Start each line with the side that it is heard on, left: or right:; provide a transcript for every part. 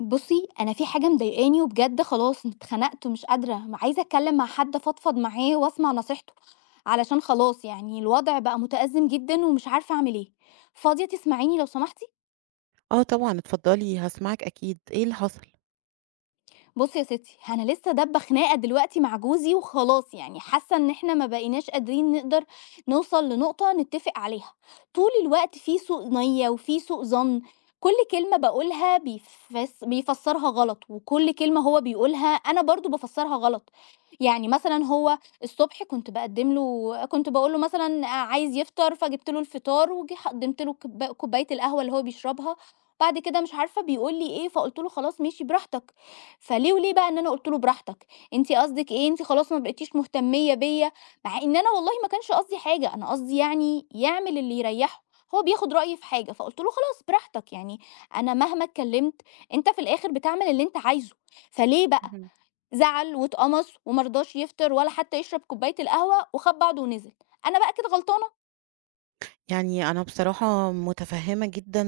left: بُصّي، أنا في حاجة مضايقاني وبجد خلاص اتخنقت ومش قادرة، م عايزة أتكلّم مع حد أفضفض معاه وأسمع نصيحته، علشان خلاص يعني الوضع بقى مُتأزِّم جدًا ومش عارفة أعمل إيه. فاضية تسمعيني لو سمحتِ؟
right: آه طبعًا، اتفضلي هاسمعِك أكيد، إيه اللي حصل؟
left: بُصّي يا ستّي، أنا لسه دابّة خناقة دلوقتي مع جوزي وخلاص يعني حاسة إن إحنا ما بقيناش قادرين نقدر نوصل لنقطة نتّفق عليها، طول الوقت في سوء نِيّة وفي سوء ظَن، كل كلمة باقولها بيفسّرها غلط، وكل كلمة هو بيقولها أنا برضه بافسّرها غلط، يعني مثلًا هو الصبح كنت باقدّم له كنت باقول له مثلًا عايز يفطر فجِبت له الفطار وجي قدّمت له كوباية القهوة اللي هو بيشربها، بعد كده مش عارفة بيقول لي إيه، فقُلت له: "خلاص ماشي براحتك." فليه بقى إن أنا قُلت له براحتك، أنتِ قصدِك إيه، أنتِ خلاص ما بقيتيش مهتمية بيّا، مع إن أنا والله ما كانش قصدي حاجة، أنا قصدي يعني يعمل اللي يريّحه، هو بياخد رأيي في حاجة، فقُلت له خلاص براحتك يعني أنا مهما اتكلمت أنت في الآخر بتعمل اللي أنت عايزه، فليه بقى
right: اهم.
left: زعل واتقمص وما رضاش يفطر ولا حتى يشرب كوباية القهوة وخَد بعضه ونزل، أنا بقى كده غلطانة؟
right: يعني أنا بصراحة متفهمة جدًا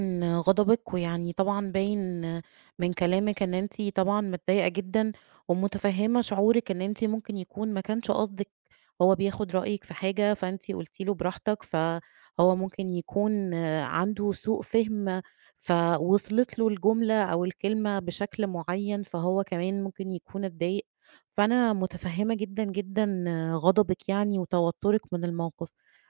right: غضبِك، ويعني طبعًا باين من كلامِك إن أنتِ طبعًا متضايقة جدًا، ومتفهمة شعورِك إن أنتِ ممكن يكون ما كانش قصدِك، هو بياخد رأيِك في حاجة فأنتِ قلتِ له براحتك، فهو ممكن يكون عنده سوء فهم، فوصلت له الجملة أو الكلمة بشكل معين، فهو كمان ممكن يكون اتضايق، فأنا متفهمة جدًا، جدًا غضبِك يعني وتوترِك من الموقف.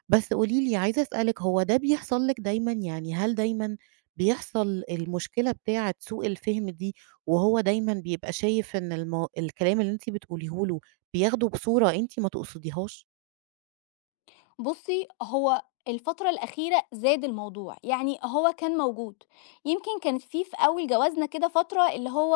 right: بس قولي لي عايزة أسألِك هو ده بيحصل لِك دايمًا؟ يعني هل دايمًا بيحصل المشكلة بتاعة سوء الفهم دي، وهو دايمًا بيبقى شايف إن الكلام اللي أنتِ بتقوليه له بياخده بصورة أنتِ ما تقصديهاش؟
left: بُصّي، هو الفترة الأخيرة زاد الموضوع، يعني هو كان موجود، يمكن كانت في أول جوازنا كده فترة اللي هو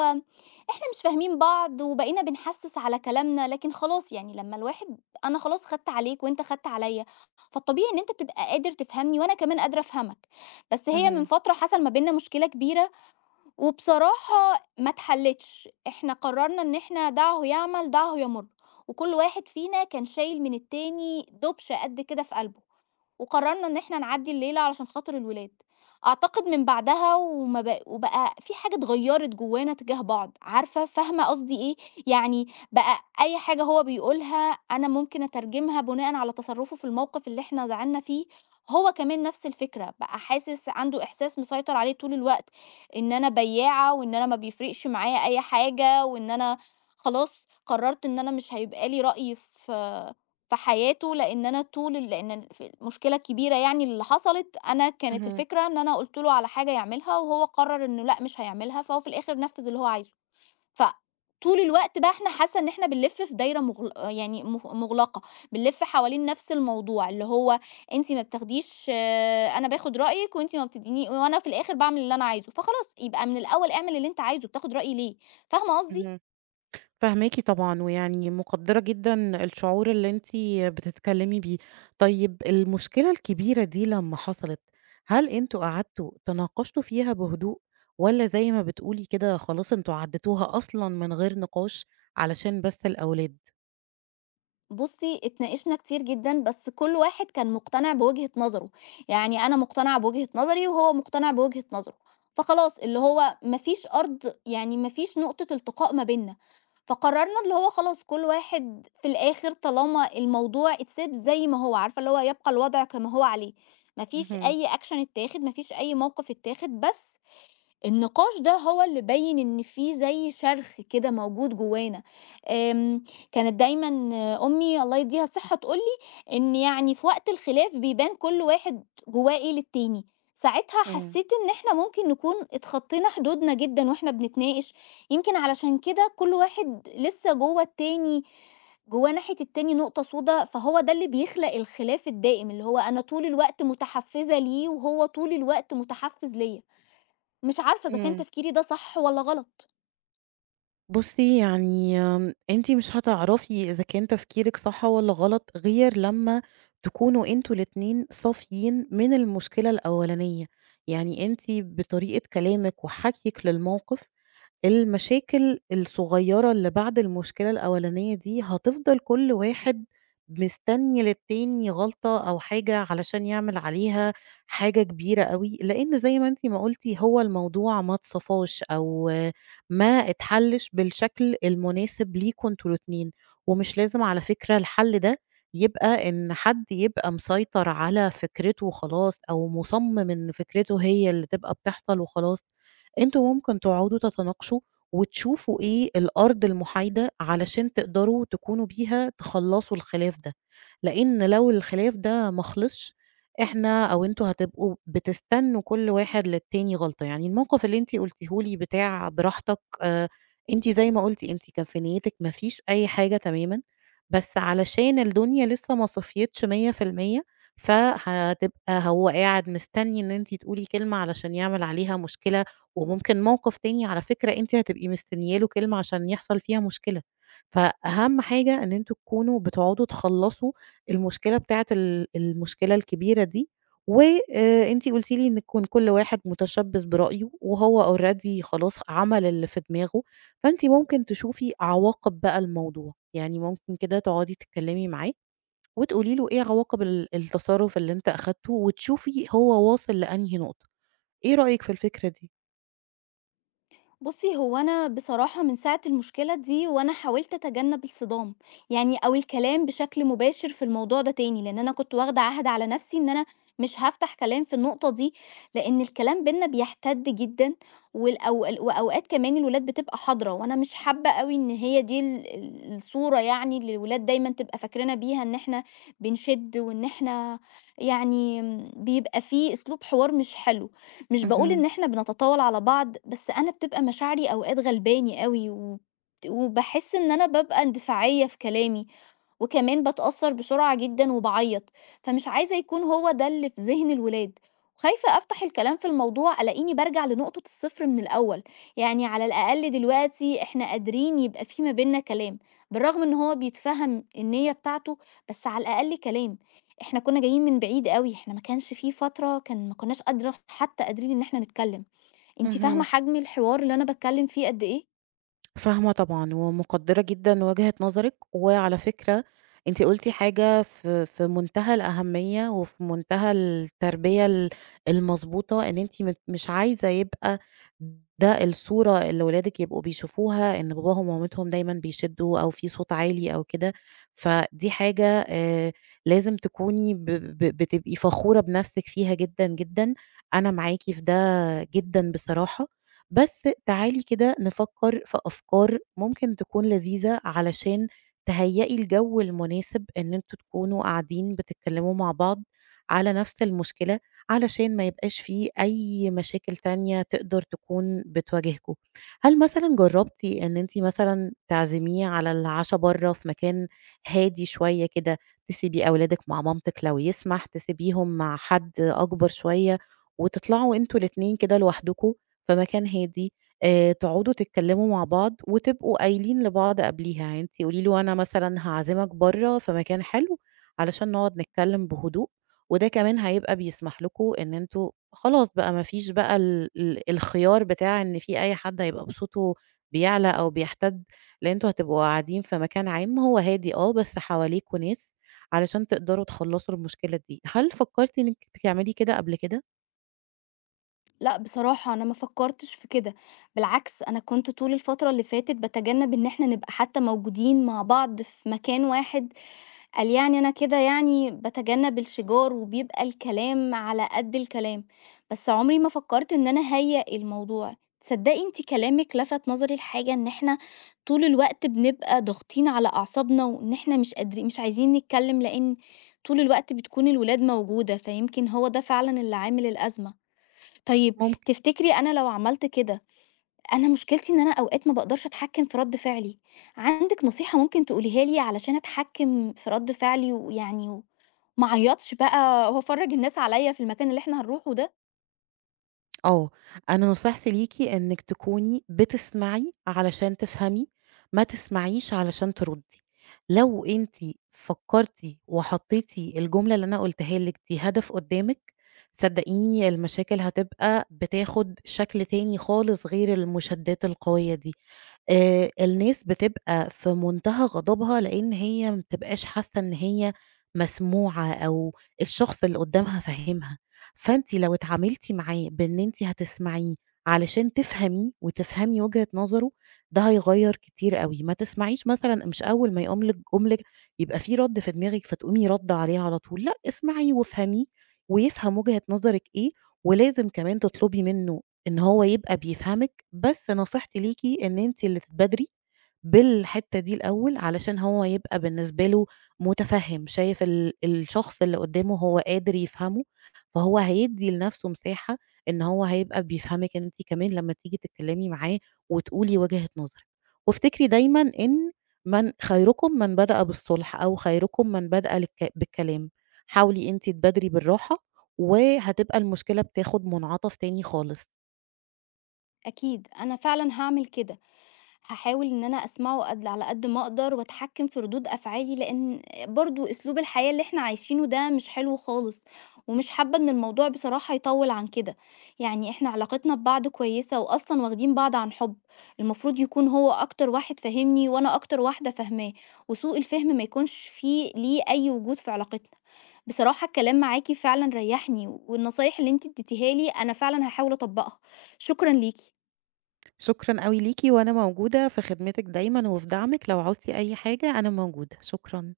left: إحنا مش فاهمين بعض وبقينا بنحسِّس على كلامنا، لكن خلاص يعني لمّا الواحد أنا خلاص خدت عليك وأنت خدت عليّا، فالطبيعي إن أنت تبقى قادر تفهمني وأنا كمان قادرة أفهمك، بس هي من
right: اهم،
left: فترة حصل ما بيننا مشكلة كبيرة وبصراحة ما اتحلتش، إحنا قررنا إن إحنا دعه يعمل دعه يمُر، وكل واحد فينا كان شايل من التاني دبش قد كده في قلبه. وقررنا إن إحنا نعدّي الليلة علشان خاطر الولاد. أعتقد من بعدها وما بق وبقى في حاجة اتغيّرت جوّانا تجاه بعض، عارفة فاهمة قصدي إيه؟ يعني بقى أي حاجة هو بيقولها أنا ممكن أترجمها بناءً على تصرُّفه في الموقف اللي إحنا زعلنا فيه، هو كمان نفس الفكرة، بقى حاسس عنده إحساس مسيطر عليه طول الوقت إن أنا بيّاعة وإن أنا ما بيفرقش معايا أي حاجة وإن أنا خلاص قررت إن أنا مش هيبقى لي رأي في في حياته، لإن أنا طول ال لإن ال ف المشكلة الكبيرة يعني اللي حصلت، أنا كانت
right: اهم،
left: الفكرة إن أنا قُلت له على حاجة يعملها وهو قرر إنه لأ مش هيعملها، فهو في الآخر نفّذ اللي هو عايزه. فطول الوقت بقى إحنا حاسة إن إحنا بنلِف في دايرة مغل يعني مغ مُغلقة، بنلِف حوالين نفس الموضوع، اللي هو أنتِ ما بتاخديش آه، أنا باخد رأيِك وأنتِ ما بتدّيني وأنا في الآخر باعمل اللي أنا عايزه، فخلاص يبقى من الأول اعمل اللي أنت عايزه، بتاخد رأيي ليه؟ فاهمة قصدي؟
right: اهم. فاهماكِ طبعًا، ويعني مقدّرة جدًا الشعور اللي أنتِ بتتكلّمي بيه. طيب المشكلة الكبيرة دي لمّا حصلت، هل أنتم قعدتوا تناقشتوا فيها بهدوء والّا زي ما بتقولي كده خلاص أنتم عدّيتوها أصلًا من غير نقاش علشان بس الأولاد؟
left: بُصّي، اتناقشنا كتير جدًا، بس كل واحد كان مقتنع بوجهة نظره، يعني أنا مقتنعة بوجهة نظري وهو مقتنع بوجهة نظره، فخلاص اللي هو ما فيش أرض يعني ما فيش نقطة التقاء ما بيننا، فقررنا اللي هو خلاص كل واحد في الآخر طالما الموضوع اتساب زي ما هو، عارفة اللي هو يبقى الوضع كما هو عليه، ما فيش
right: اهم،
left: أي action اتاخد، ما فيش أي موقف اتاخد، بس النقاش ده هو اللي بيّن إن في زي شرخ كده موجود جوانا، آمم، كانت دايمًا أمي الله يديها الصحة تقول لي إن يعني في وقت الخلاف بيبان كل واحد جواه إيه للتاني، ساعتها
right: إمم،
left: حسيت إن إحنا ممكن نكون اتخطينا حدودنا جدًا وإحنا بنتناقش، يمكن علشان كده كل واحد لسه جوه التاني جواه ناحية التاني نقطة سودا، فهو ده اللي بيخلق الخلاف الدائم، اللي هو أنا طول الوقت متحفزة ليه وهو طول الوقت متحفز ليّا. مش عارفة إذا كان
right: إمم.
left: تفكيري ده صح والّا غلط.
right: بُصّي، يعني أنتِ مش هتعرفي إذا كان تفكيرِك صح والّا غلط غير لمّا تكونوا أنتم الاتنين صافيين من المشكلة الأولانية، يعني أنتِ بطريقة كلامِك وحكيِك للموقف المشاكل الصغيرة اللي بعد المشكلة الأولانية دي هتفضل كل واحد مستني للتاني غلطة أو حاجة علشان يعمل عليها حاجة كبيرة قوي، لأن زي ما انتي ما قلتي هو الموضوع ما اتصفاش أو ما اتحلش بالشكل المناسب ليكوا انتوا الاتنين، ومش لازم على فكرة الحل ده يبقى ان حد يبقى مسيطر على فكرته وخلاص، او مصمم ان فكرته هي اللي تبقى بتحصل وخلاص. أنتم ممكن تقعدوا تتناقشوا وتشوفوا إيه الأرض المحايدة علشان تقدروا تكونوا بيها تخلّصوا الخلاف ده، لإن لو الخلاف ده ما خلصش إحنا أو أنتم هتبقوا بتستنوا كل واحد للتاني غلطة، يعني الموقف اللي أنتِ قلتيه لي بتاع براحتك، أنتِ زي ما قلتِ أنتِ كان في نيتِك ما فيش أي حاجة تمامًا، بس علشان الدنيا لسه ما صفيتش 100%، فهتبقى هو قاعد مستني إن أنتِ تقولي كلمة علشان يعمل عليها مشكلة، وممكن موقف تاني على فكرة أنتِ هتبقي مستنية له كلمة عشان يحصل فيها مشكلة، فأهم حاجة إن أنتم تكونوا بتقعدوا تخلّصوا المشكلة بتاعة ال المشكلة الكبيرة دي، و أنتِ قُلتِ لي إن يكون كل واحد متشبث برأيه وهو already خلاص عمل اللي في دماغه، فأنتِ ممكن تشوفي عواقب بقى الموضوع، يعني ممكن كده تقعدي تتكلمي معاه وتقولي له إيه عواقب التصرُّف اللي أنت أخدته وتشوفي هو واصل لأنهي نقطة، إيه رأيك في الفكرة دي؟
left: بُصّي، هو أنا بصراحة من ساعة المشكلة دي وأنا حاولت أتجنب الصدام، يعني أو الكلام بشكل مباشر في الموضوع ده تاني، لإن أنا كنت واخدة عهد على نفسي إن أنا مش هافتح كلام في النقطة دي، لإن الكلام بيننا بيحتد جدًا وأوقات كمان الولاد بتبقى حاضرة وأنا مش حابة أوي إن هي دي ال ال الصورة يعني اللي الولاد دايمًا تبقى فاكرينا بيها إن إحنا بنشِد وإن إحنا يعني بيبقى في أسلوب حوار مش حلو. مش باقول
right: اهم.
left: إن إحنا بنتطاول على بعض، بس أنا بتبقى مشاعري أوقات غلباني أوي، وباحس إن أنا بابقى اندفاعية في كلامي، وكمان باتأثّر بسرعة جدًا وباعيّط، فمش عايزة يكون هو ده اللي في ذهن الولاد، وخايفة أفتح الكلام في الموضوع ألاقيني بارجع لنقطة الصفر من الأول، يعني على الأقل دلوقتي إحنا قادرين يبقى في ما بيننا كلام، بالرغم إن هو بيتفهّم النيّة بتاعته، بس على الأقل كلام، إحنا كُنّا جايين من بعيد أوي، إحنا ما كانش في فترة كان ما كُنّاش قادرة حتى قادرين إن إحنا نتكلّم، أنتِ فاهمة
right: اهم.
left: حجم الحوار اللي أنا باتكلّم فيه قد إيه؟
right: فاهمة طبعًا، ومقدّرة جدًا وجهة نظرِك، وعلى فكرة أنتِ قُلتِ حاجة في منتهى الأهمية، وفي منتهى التربية المضبوطة، إن أنتِ مش عايزة يبقى ده الصورة اللي ولادِك يبقوا بيشوفوها، إن باباهم ومامتهم دايمًا بيشدّوا أو في صوت عالي أو كده، فدي حاجة لازم تكوني ب ب بتبقي فخورة بنَفْسِك فيها جدًا، جدًا. أنا معاكِ في ده جدًا بصراحة. بس تعالي كده نفكر في أفكار ممكن تكون لذيذة علشان تهيئي الجو المناسب إن أنتوا تكونوا قاعدين بتتكلموا مع بعض على نفس المشكلة علشان ما يبقاش فيه أي مشاكل تانية تقدر تكون بتواجهكوا. هل مثلًا جربتِ إن أنتِ مثلًا تعزميه على العشا برّه في مكان هادي شوية كده، تسيبي أولادِك مع مامتِك لو يسمح، تسيبيهم مع حد أكبر شوية وتطلعوا أنتم الاتنين كده لوحدكم في مكان هادي، تقعدوا تتكلموا مع بعض وتبقوا قايلين لبعض قبليها، يعني أنتِ قولي له أنا مثلًا هاعزمك برّه في مكان حلو علشان نقعد نتكلم بهدوء، وده كمان هيبقى بيسمح لكم إن أنتم خلاص بقى ما فيش بقى ال ال الخيار بتاع إن في أي حد هيبقى صوته بيعلى أو بيحتد، لإن أنتم هتبقوا قاعدين في مكان عام هو هادي آه، بس حواليكم ناس علشان تقدروا تخلصوا المشكلة دي. هل فكرتِ إنِّك تعملي كده قبل كده؟
left: لأ، بصراحة أنا ما فكّرتش في كده، بالعكس أنا كنت طول الفترة اللي فاتت باتجنّب إن إحنا نبقى حتى موجودين مع بعض في مكان واحد، قال يعني أنا كده يعني باتجنّب الشِجار وبيبقى الكلام على قد الكلام، بس عمري ما فكّرت إن أنا أهيّأ الموضوع. تصدّقي أنتِ كلامِك لَفَت نظري لحاجة، إن إحنا طول الوقت بنبقى ضاغطين على أعصابنا وإن إحنا مش قادرين مش عايزين نتكلّم لإن طول الوقت بتكون الولاد موجودة، فيمكن هو ده فعلًا اللي عامل الأزمة. طيب تفتكري أنا لو عملت كده أنا مشكلتي إن أنا أوقات ما باقدرش أتحكم في رد فعلي، عندِك نصيحة ممكن تقوليها لي علشان أتحكم في رد فعلي ويعني وما اعيطش بقى وأفرّج الناس عليَّ في المكان اللي إحنا هنروحه ده؟
right: آه، أنا نصيحتي ليكِ إنِّك تكوني بتسمعي علشان تفهمي، ما تسمعيش علشان تردّي. لو أنتِ فكّرتِ وحطّيتِ الجملة اللي أنا قُلتها لِك دي هدف قدّامِك، صدّقيني المشاكل هتبقى بتاخُد شكل تاني خالص غير المشادّات القوية دي. الناس بتبقى في منتهى غضبها، لإن هي ما بتبقاش حاسة إن هي مسموعة أو الشخص اللي قدّامها فاهمها، فأنتِ لو اتعاملتِ معاه بإن أنتِ هتسمعيه علشان تفهميه وتفهمي وجهة نظره، ده هيغيّر كتير أوي، ما تسمعيش مثلًا مش أول ما يقوم لِك جُملة يبقى في رَد في دماغِك فتقومي رادة عليه على طول، لأ اسمعيه وافهميه ويفهم وجهة نظرِك إيه، ولازم كمان تطلبي منه إن هو يبقى بيفهمِك، بس نصيحتي ليكِ إن أنتِ اللي تتبادري بالحتّة دي الأول، علشان هو يبقى بالنسبة له مُتفهِّم، شايف الشخص اللي قدّامه هو قادر يفهمه، فهو هيدّي لنَفْسه مساحة إن هو هيبقى بيفهمِك أنتِ كمان لمّا تيجي تتكلّمي معاه وتقولي وجهة نظرِك. وافتكري دايمًا إن من خيركم من بدأ بالصُلح أو خيركم من بدأ للك بالكلام. حاولي أنتِ تبادري بالراحة وهتبقى المشكلة بتاخُد مُنعطف تاني خالص.
left: أكيد أنا فعلًا هاعمل كده. هاحاول إن أنا أسمعه قد على قد ما أقدر وأتحكم في ردود أفعالي، لإن برضه أسلوب الحياة اللي إحنا عايشينه ده مش حلو خالص، ومش حابة إن الموضوع بصراحة يطوّل عن كده، يعني إحنا علاقتنا ببعض كويسة وأصلًا واخدين بعض عن حُب، المفروض يكون هو أكتر واحد فاهمني وأنا أكتر واحدة فاهماه، وسوء الفهم ما يكونش فيه ليه أي وجود في علاقتنا. بصراحة الكلام معاكِ فعلًا ريّحني، والنصايح اللي أنتِ اديتيها لي أنا فعلًا هاحاول أطبّقها، شكرًا ليكِ.
right: شكرًا أوي ليكِ، وأنا موجودة في خدمتِك دايمًا وفي دعمِك، لو عوزتِ أي حاجة أنا موجودة، شكرًا.